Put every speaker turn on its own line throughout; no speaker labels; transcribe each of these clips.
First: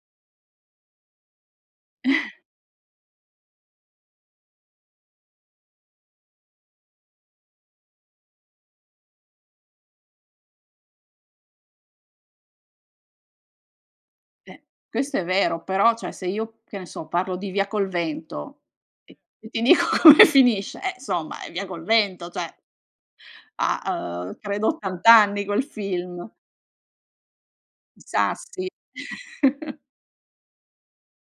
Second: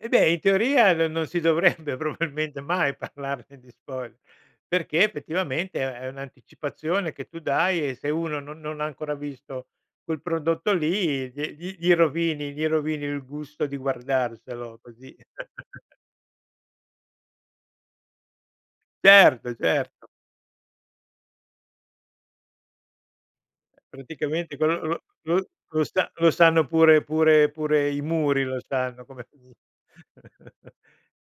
Eh beh, in teoria no non si dovrebbe probabilmente mai parlarne di spoiler, perché effettivamente è un'anticipazione che tu dai e se uno no non ha ancora visto quel prodotto lì, gli gli gli rovini gli rovini il gusto di
Beh,
guardarselo così.
questo è vero però, cioè, se io che ne so parlo di Via col vento e e
Certo,
ti dico
certo.
come finisce, eh, insomma è Via col vento, cioè. Ha, uhm
Praticamente
credo
quello lo
80 anni
lo
quel
lo sa
film.
lo sanno pure pure pure i
I
muri lo
sassi.
sanno, come fini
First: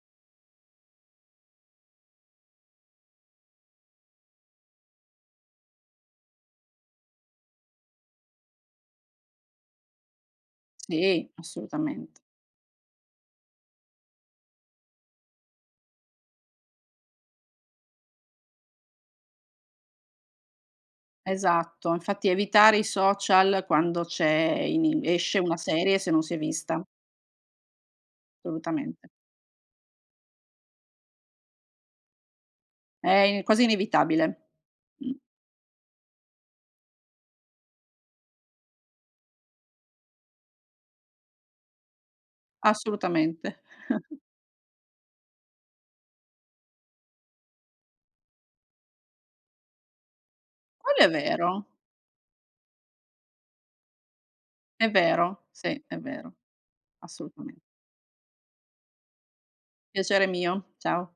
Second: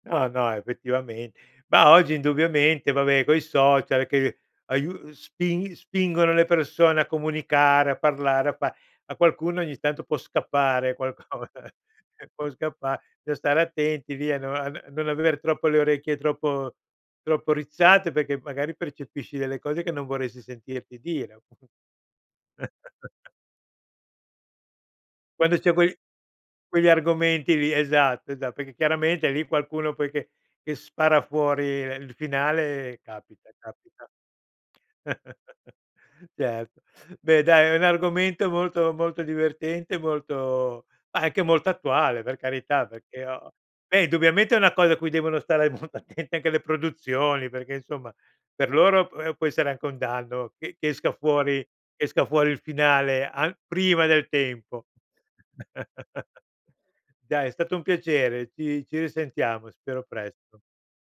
No, no, effettivamen Mah, oggi indubbiamente, va beh coi social, che aiu uhm, spin spingono le persone a comunicare, a parlare, a fa. A qualcuno ogni tanto può scappare
Sì,
qualcosa,
assolutamente.
può scappa lo stare attenti, via, no av non aver troppo le orecchie troppo troppo rizzate perché magari percepisci delle cose, che non vorresti sentirti dire.
Esatto, infatti evitare i social quando c'è ehm, inim esce
Quando
una
c'è quei lì
serie, se non si è vista.
quegli argomenti lì, esatto, esa perché
Assolutamente.
chiaramente lì qualcuno poi che che spara fuori, ehm, il finale
È i
capita,
quasi
capita.
inevitabile. Mh.
Certo. Beh dai è un argomento molto molto divertente, molto anche molto attuale, per carità perché ho
Assolutamente.
beh indubbiamente è una cosa a cui devono stare molto attente anche le produzioni, perché insomma per loro p ehm, può essere anche un danno che che
Quello è
esca fuori
vero.
che esca fuori il finale a prima del tempo.
È vero, sì, è vero,
Dai è
assolutamen
stato un piacere, ci ci risentiamo, spero
Piacere
presto.
mio, ciao.